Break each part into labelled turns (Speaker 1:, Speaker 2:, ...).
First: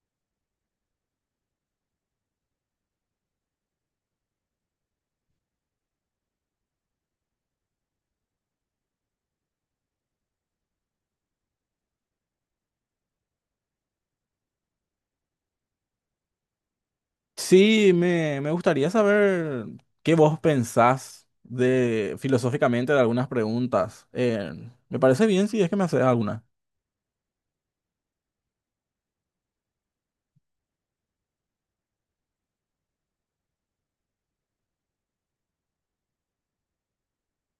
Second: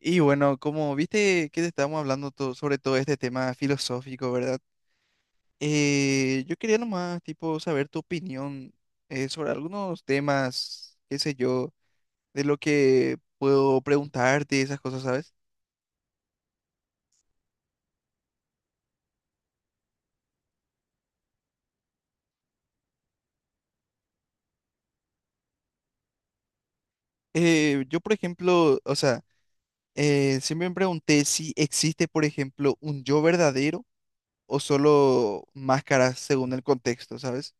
Speaker 1: Y bueno, como viste que estábamos hablando sobre todo este tema filosófico, ¿verdad? Yo quería nomás, tipo, saber tu opinión sobre algunos temas, qué sé yo, de lo que puedo preguntarte, esas cosas, ¿sabes?
Speaker 2: Sí, me gustaría saber qué vos pensás de filosóficamente de algunas preguntas. Me parece bien si es que me haces alguna.
Speaker 1: Yo, por ejemplo, o sea, siempre me pregunté si existe, por ejemplo, un yo verdadero o solo máscaras según el contexto, ¿sabes?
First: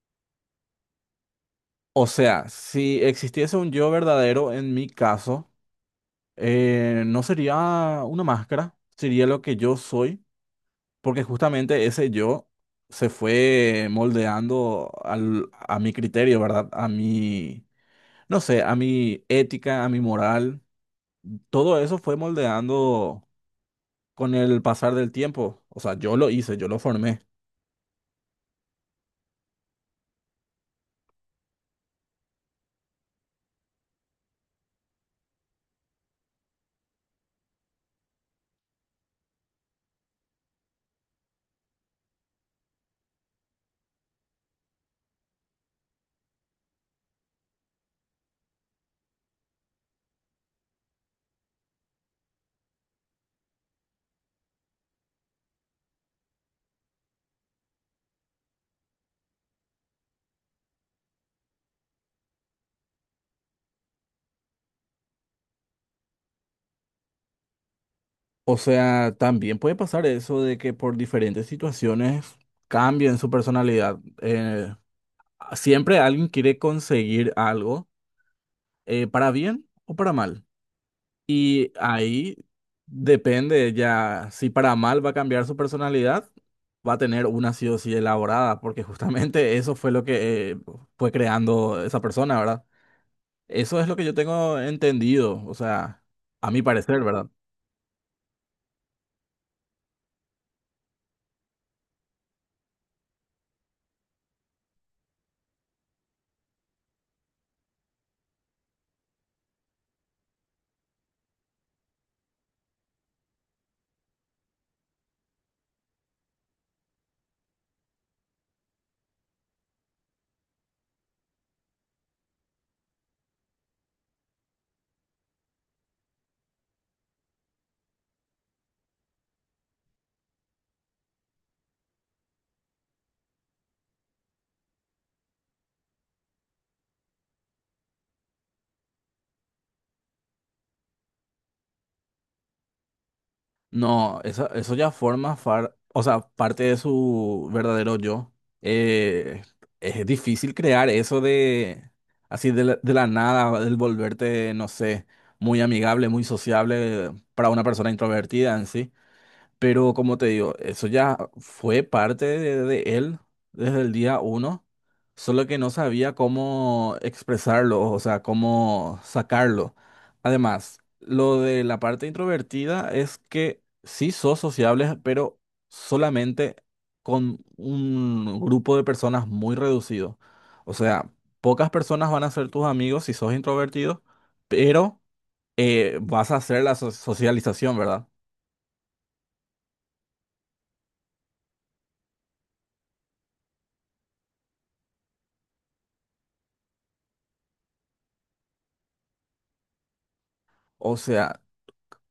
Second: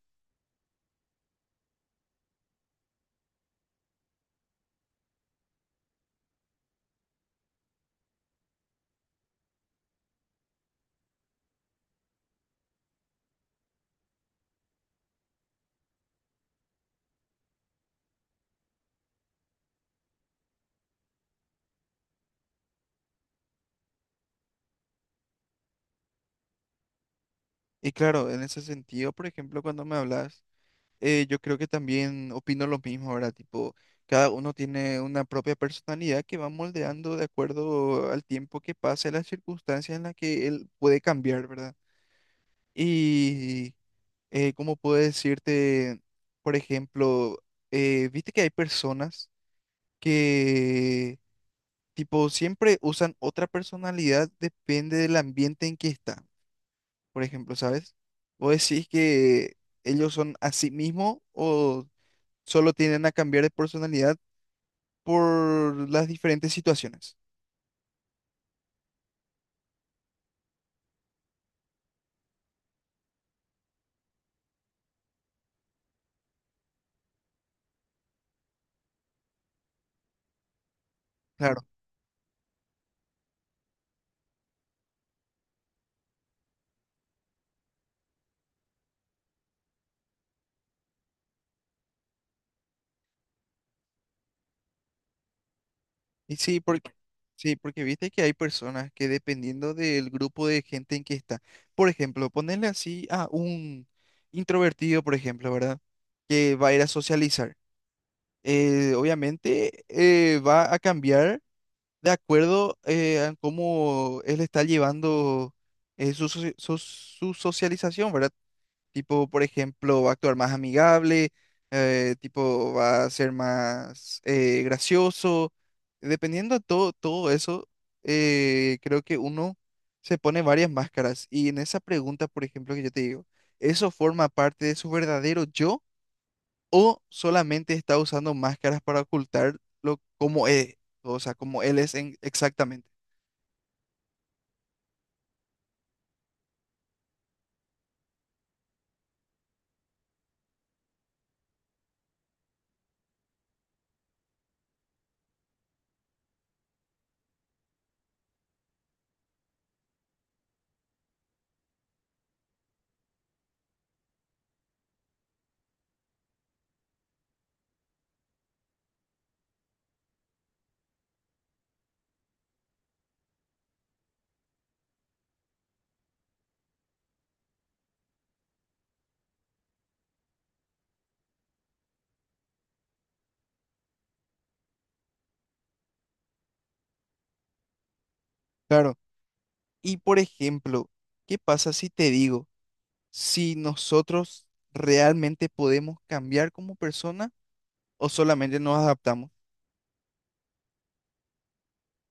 Speaker 2: O sea, si existiese un yo verdadero en mi caso, no sería una máscara, sería lo que yo soy, porque justamente ese yo se fue moldeando a mi criterio, ¿verdad? A mi, no sé, a mi ética, a mi moral. Todo eso fue moldeando con el pasar del tiempo. O sea, yo lo hice, yo lo formé.
Speaker 1: Y claro, en ese sentido, por ejemplo, cuando me hablas, yo creo que también opino lo mismo, ¿verdad? Tipo, cada uno tiene una propia personalidad que va moldeando de acuerdo al tiempo que pasa, y las circunstancias en las que él puede cambiar, ¿verdad? Y cómo puedo decirte, por ejemplo, viste que hay personas que, tipo, siempre usan otra personalidad, depende del ambiente en que está, por ejemplo, ¿sabes? ¿Vos decís que ellos son a sí mismos o solo tienden a cambiar de personalidad por las diferentes situaciones?
Speaker 2: O sea, también puede pasar eso de que por diferentes situaciones cambien su personalidad. Siempre alguien quiere conseguir algo, para bien o para mal.
Speaker 1: Claro.
Speaker 2: Y ahí depende ya si para mal va a cambiar su personalidad, va a tener una sí o sí elaborada, porque justamente eso fue lo que fue creando esa persona, ¿verdad? Eso es lo que yo tengo entendido, o sea,
Speaker 1: Y
Speaker 2: a mi parecer, ¿verdad?
Speaker 1: sí, porque viste que hay personas que, dependiendo del grupo de gente en que está, por ejemplo, ponerle así a un introvertido, por ejemplo, ¿verdad? Que va a ir a socializar. Obviamente va a cambiar de acuerdo a cómo él está llevando su socialización, ¿verdad? Tipo, por ejemplo, va a actuar más amigable, tipo, va a ser más gracioso. Dependiendo de todo eso, creo que uno se pone varias máscaras. Y en esa pregunta, por ejemplo, que yo te digo, ¿eso forma parte de su verdadero yo o solamente está usando máscaras para ocultar lo, cómo es? O sea, como él es exactamente.
Speaker 2: No, eso ya forma o sea, parte de su verdadero yo. Eh, es difícil crear eso de así de la nada, del volverte, no sé, muy amigable, muy sociable para una persona introvertida en sí. Pero como te digo, eso ya fue parte de él desde el día uno, solo que no sabía cómo expresarlo, o sea, cómo sacarlo. Además, lo de la parte introvertida es que sí sos sociable, pero solamente con un grupo de personas muy reducido. O sea, pocas personas van a ser tus amigos si sos introvertido, pero vas a hacer la socialización, ¿verdad?
Speaker 1: Claro. Y por ejemplo, ¿qué pasa si te digo si nosotros realmente podemos cambiar como persona o solamente nos adaptamos?
Speaker 2: O sea,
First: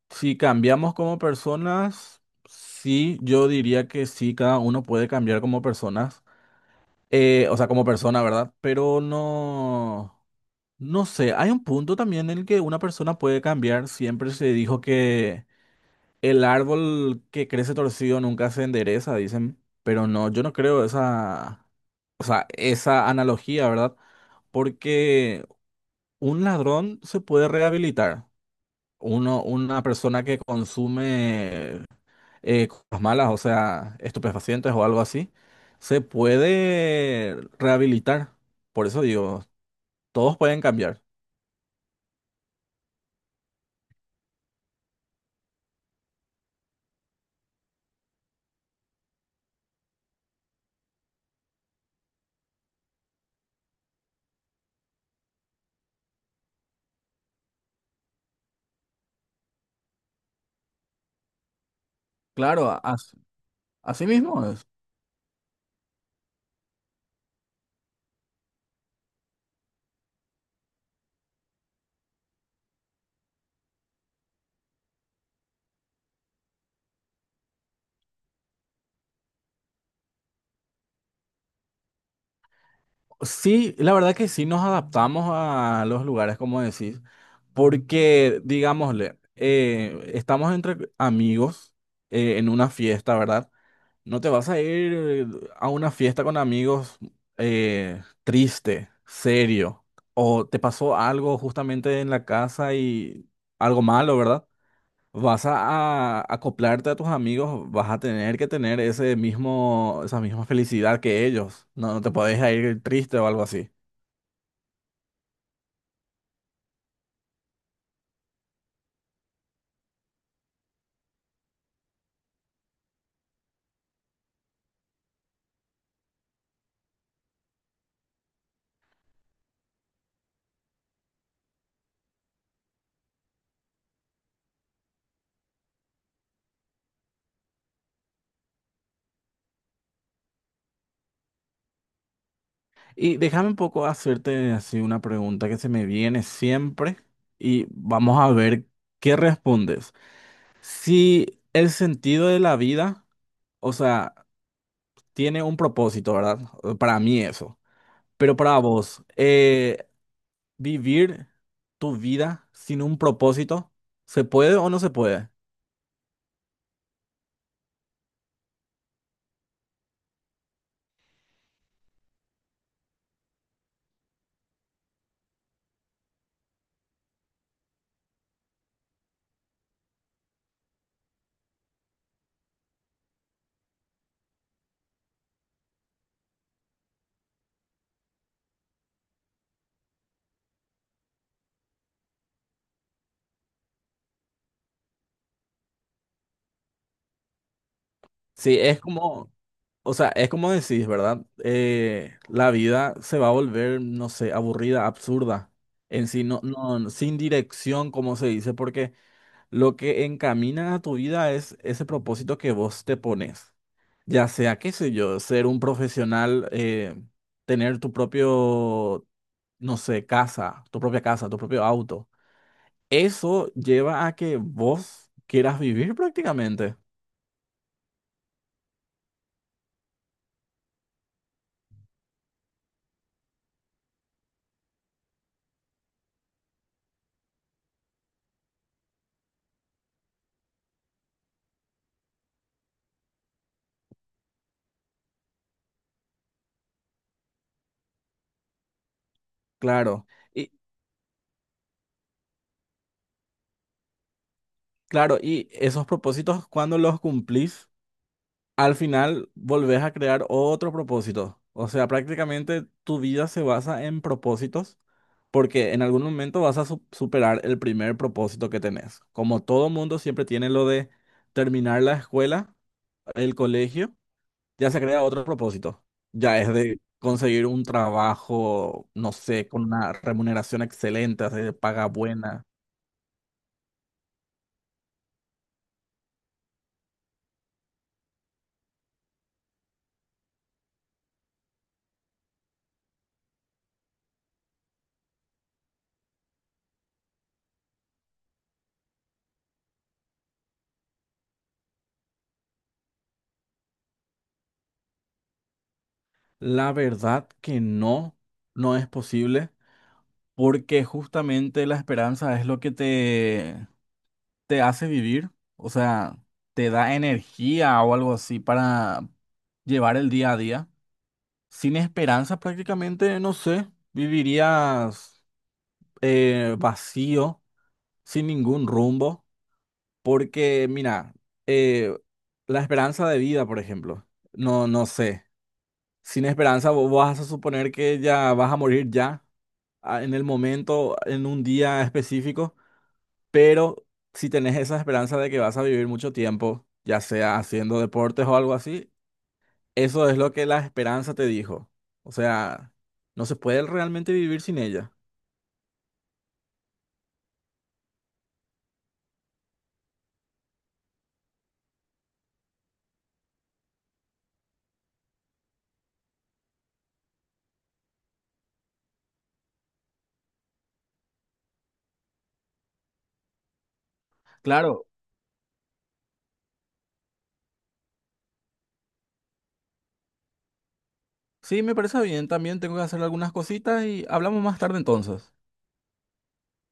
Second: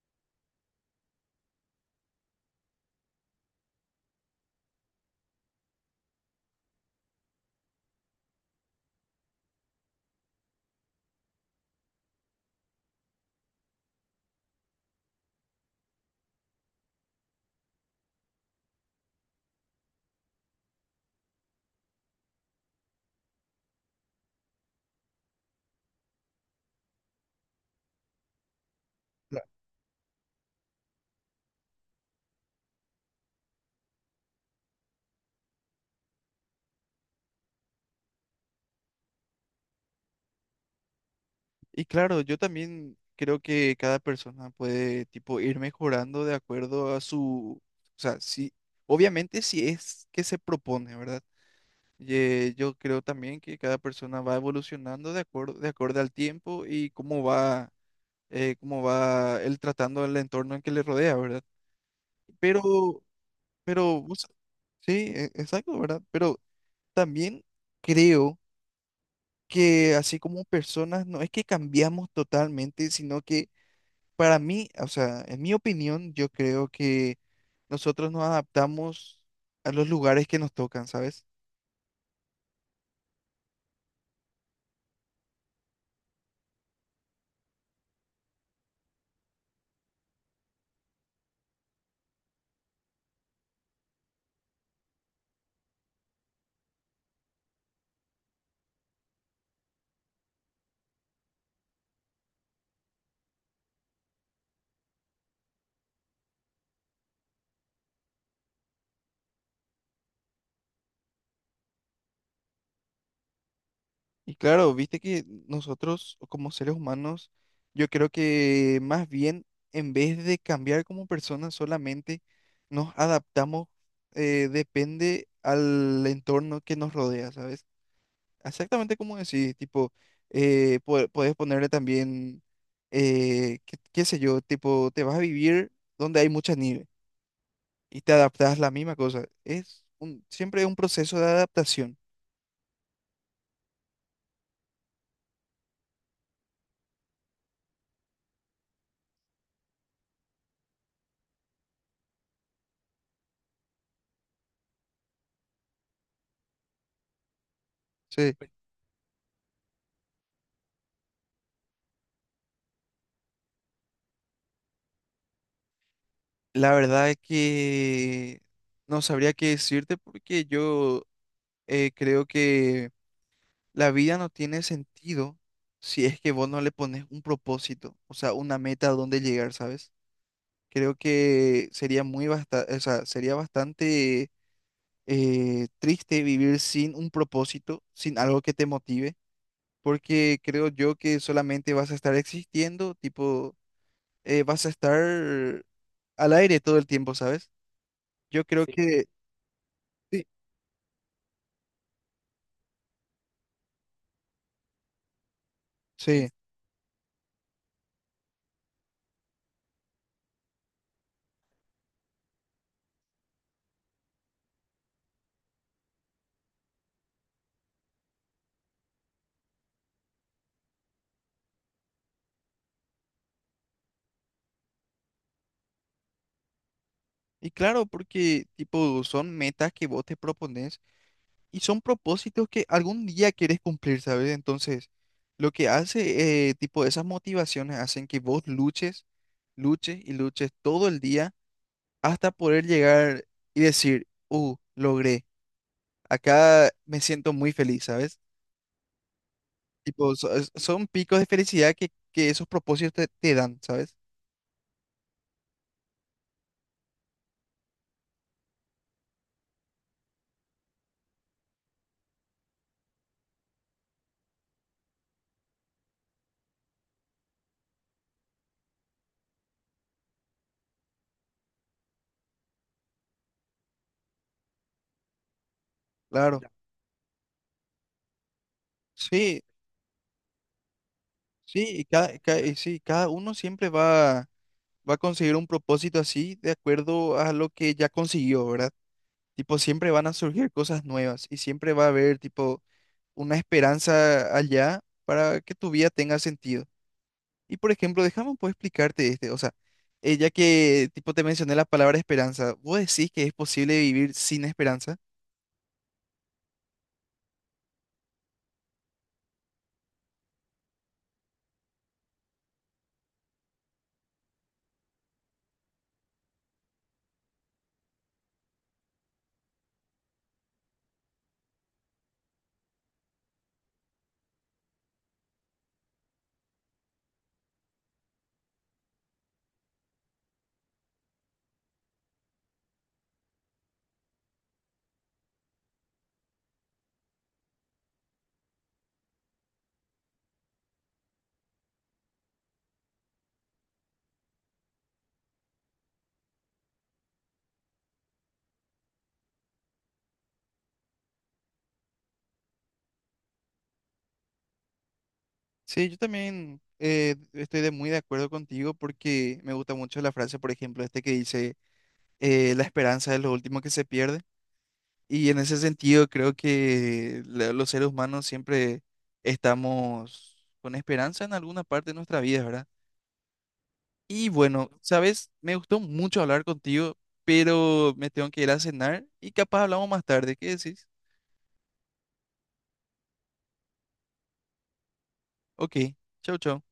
Speaker 2: si cambiamos como personas, sí, yo diría que sí, cada uno puede cambiar como personas. O sea, como persona, ¿verdad? Pero no, no sé, hay un punto también en el que una persona puede cambiar. Siempre se dijo que el árbol que crece torcido nunca se endereza, dicen. Pero no, yo no creo esa, o sea, esa analogía, ¿verdad? Porque un ladrón se puede rehabilitar. Uno,
Speaker 1: Claro.
Speaker 2: una persona que consume cosas malas, o sea, estupefacientes o algo así, se puede rehabilitar. Por eso digo, todos pueden cambiar.
Speaker 1: Y claro, yo también creo que cada persona puede, tipo, ir mejorando de acuerdo a su, o sea, si, obviamente, si es que se propone, ¿verdad? Yo creo también que cada persona va evolucionando de de acuerdo al tiempo y cómo va él tratando el entorno en que le rodea, ¿verdad?
Speaker 2: Claro,
Speaker 1: Pero, pero,
Speaker 2: así mismo es.
Speaker 1: sí, exacto, ¿verdad? Pero también creo que así como personas, no es que cambiamos totalmente, sino que para mí, o sea, en mi opinión, yo creo que nosotros nos adaptamos a los lugares que nos tocan, ¿sabes?
Speaker 2: Sí, la verdad que sí nos adaptamos a los lugares, como decís, porque, digámosle, estamos entre amigos en una fiesta, ¿verdad? No te vas a ir a una fiesta con amigos, triste, serio, o te pasó algo justamente en la casa y algo malo, ¿verdad? Vas a acoplarte a tus amigos, vas a tener que tener ese mismo, esa misma felicidad que ellos. No, no te podés ir triste o algo así.
Speaker 1: Y claro, viste que nosotros, como seres humanos, yo creo que más bien, en vez de cambiar como personas solamente, nos adaptamos, depende al entorno que nos rodea, ¿sabes? Exactamente como decís, tipo, podés ponerle también, qué, qué sé yo, tipo, te vas a vivir donde hay mucha nieve y te adaptás la misma cosa. Siempre es un proceso de adaptación.
Speaker 2: Y déjame un poco hacerte así una pregunta que se me viene siempre, y vamos a ver qué respondes. Si el sentido de la vida, o sea, tiene un propósito, ¿verdad? Para mí eso.
Speaker 1: Sí,
Speaker 2: Pero para vos, ¿vivir tu vida sin un propósito? ¿Se puede o no se puede?
Speaker 1: la verdad es que no sabría qué decirte porque yo creo que la vida no tiene sentido si es que vos no le pones un propósito, o sea, una meta a dónde llegar, ¿sabes? Creo que sería o sea, sería bastante triste vivir sin un propósito, sin algo que te motive, porque creo yo que solamente vas a estar existiendo, tipo, vas a estar al aire todo el tiempo, ¿sabes? Yo
Speaker 2: Sí,
Speaker 1: creo. Sí.
Speaker 2: es
Speaker 1: Que
Speaker 2: como, o sea,
Speaker 1: sí,
Speaker 2: es como decís, ¿verdad? La vida se va a volver, no sé, aburrida, absurda. En sí,
Speaker 1: sí.
Speaker 2: no, no, no, sin dirección, como se dice, porque lo que encamina a tu vida es ese propósito que vos te pones. Ya sea, qué sé yo, ser un profesional, tener tu propio, no sé, casa, tu propia casa, tu propio auto. Eso lleva a que vos quieras vivir prácticamente.
Speaker 1: Y claro, porque tipo son metas que vos te propones y son propósitos que algún día quieres cumplir, ¿sabes? Entonces, lo que hace, tipo, esas motivaciones hacen que vos luches, luches y luches todo el día hasta poder llegar y decir, logré, acá me siento muy feliz, ¿sabes?
Speaker 2: Claro.
Speaker 1: Tipo,
Speaker 2: Y
Speaker 1: son picos de felicidad que esos propósitos te, te dan, ¿sabes?
Speaker 2: claro, ¿y esos propósitos, cuando los cumplís? Al final volvés a crear otro propósito. O sea, prácticamente tu vida se basa en propósitos porque en algún momento vas a superar el primer propósito que tenés. Como todo mundo siempre tiene lo de terminar la escuela, el colegio, ya se crea otro propósito.
Speaker 1: Claro.
Speaker 2: Ya es de conseguir un trabajo, no
Speaker 1: Sí,
Speaker 2: sé, con una remuneración excelente, hacer
Speaker 1: sí, y
Speaker 2: paga buena.
Speaker 1: y sí, cada uno siempre va, va a conseguir un propósito así de acuerdo a lo que ya consiguió, ¿verdad? Tipo, siempre van a surgir cosas nuevas y siempre va a haber, tipo, una esperanza allá para que tu vida tenga sentido. Y, por ejemplo, déjame un poco explicarte este, o sea, ya que, tipo, te mencioné la palabra esperanza, ¿vos decís que es posible vivir sin esperanza?
Speaker 2: La verdad que no, no es posible, porque justamente la esperanza es lo que te hace vivir, o sea, te da energía o algo así para llevar el día a día. Sin esperanza prácticamente, no sé, vivirías vacío, sin ningún rumbo, porque mira, eh, la esperanza de vida, por ejemplo, no, no sé, sin esperanza vos vas a suponer que ya vas a morir ya, en el momento, en un día específico. Pero si tenés esa esperanza de que vas a vivir mucho tiempo, ya sea haciendo deportes o algo así, eso es lo que la esperanza te dijo. O sea, no se puede realmente vivir sin ella.
Speaker 1: Sí, yo también estoy de muy de acuerdo contigo porque me gusta mucho la frase, por ejemplo, este que dice, la esperanza es lo último que se pierde. Y en ese sentido creo que los seres humanos siempre estamos con esperanza en alguna parte de nuestra vida, ¿verdad? Y bueno,
Speaker 2: Claro,
Speaker 1: sabes, me gustó mucho hablar contigo, pero me tengo que ir a cenar y capaz hablamos más tarde. ¿Qué decís?
Speaker 2: sí, me parece bien. También tengo que hacer algunas cositas y hablamos más tarde entonces.
Speaker 1: Ok, chau, chau.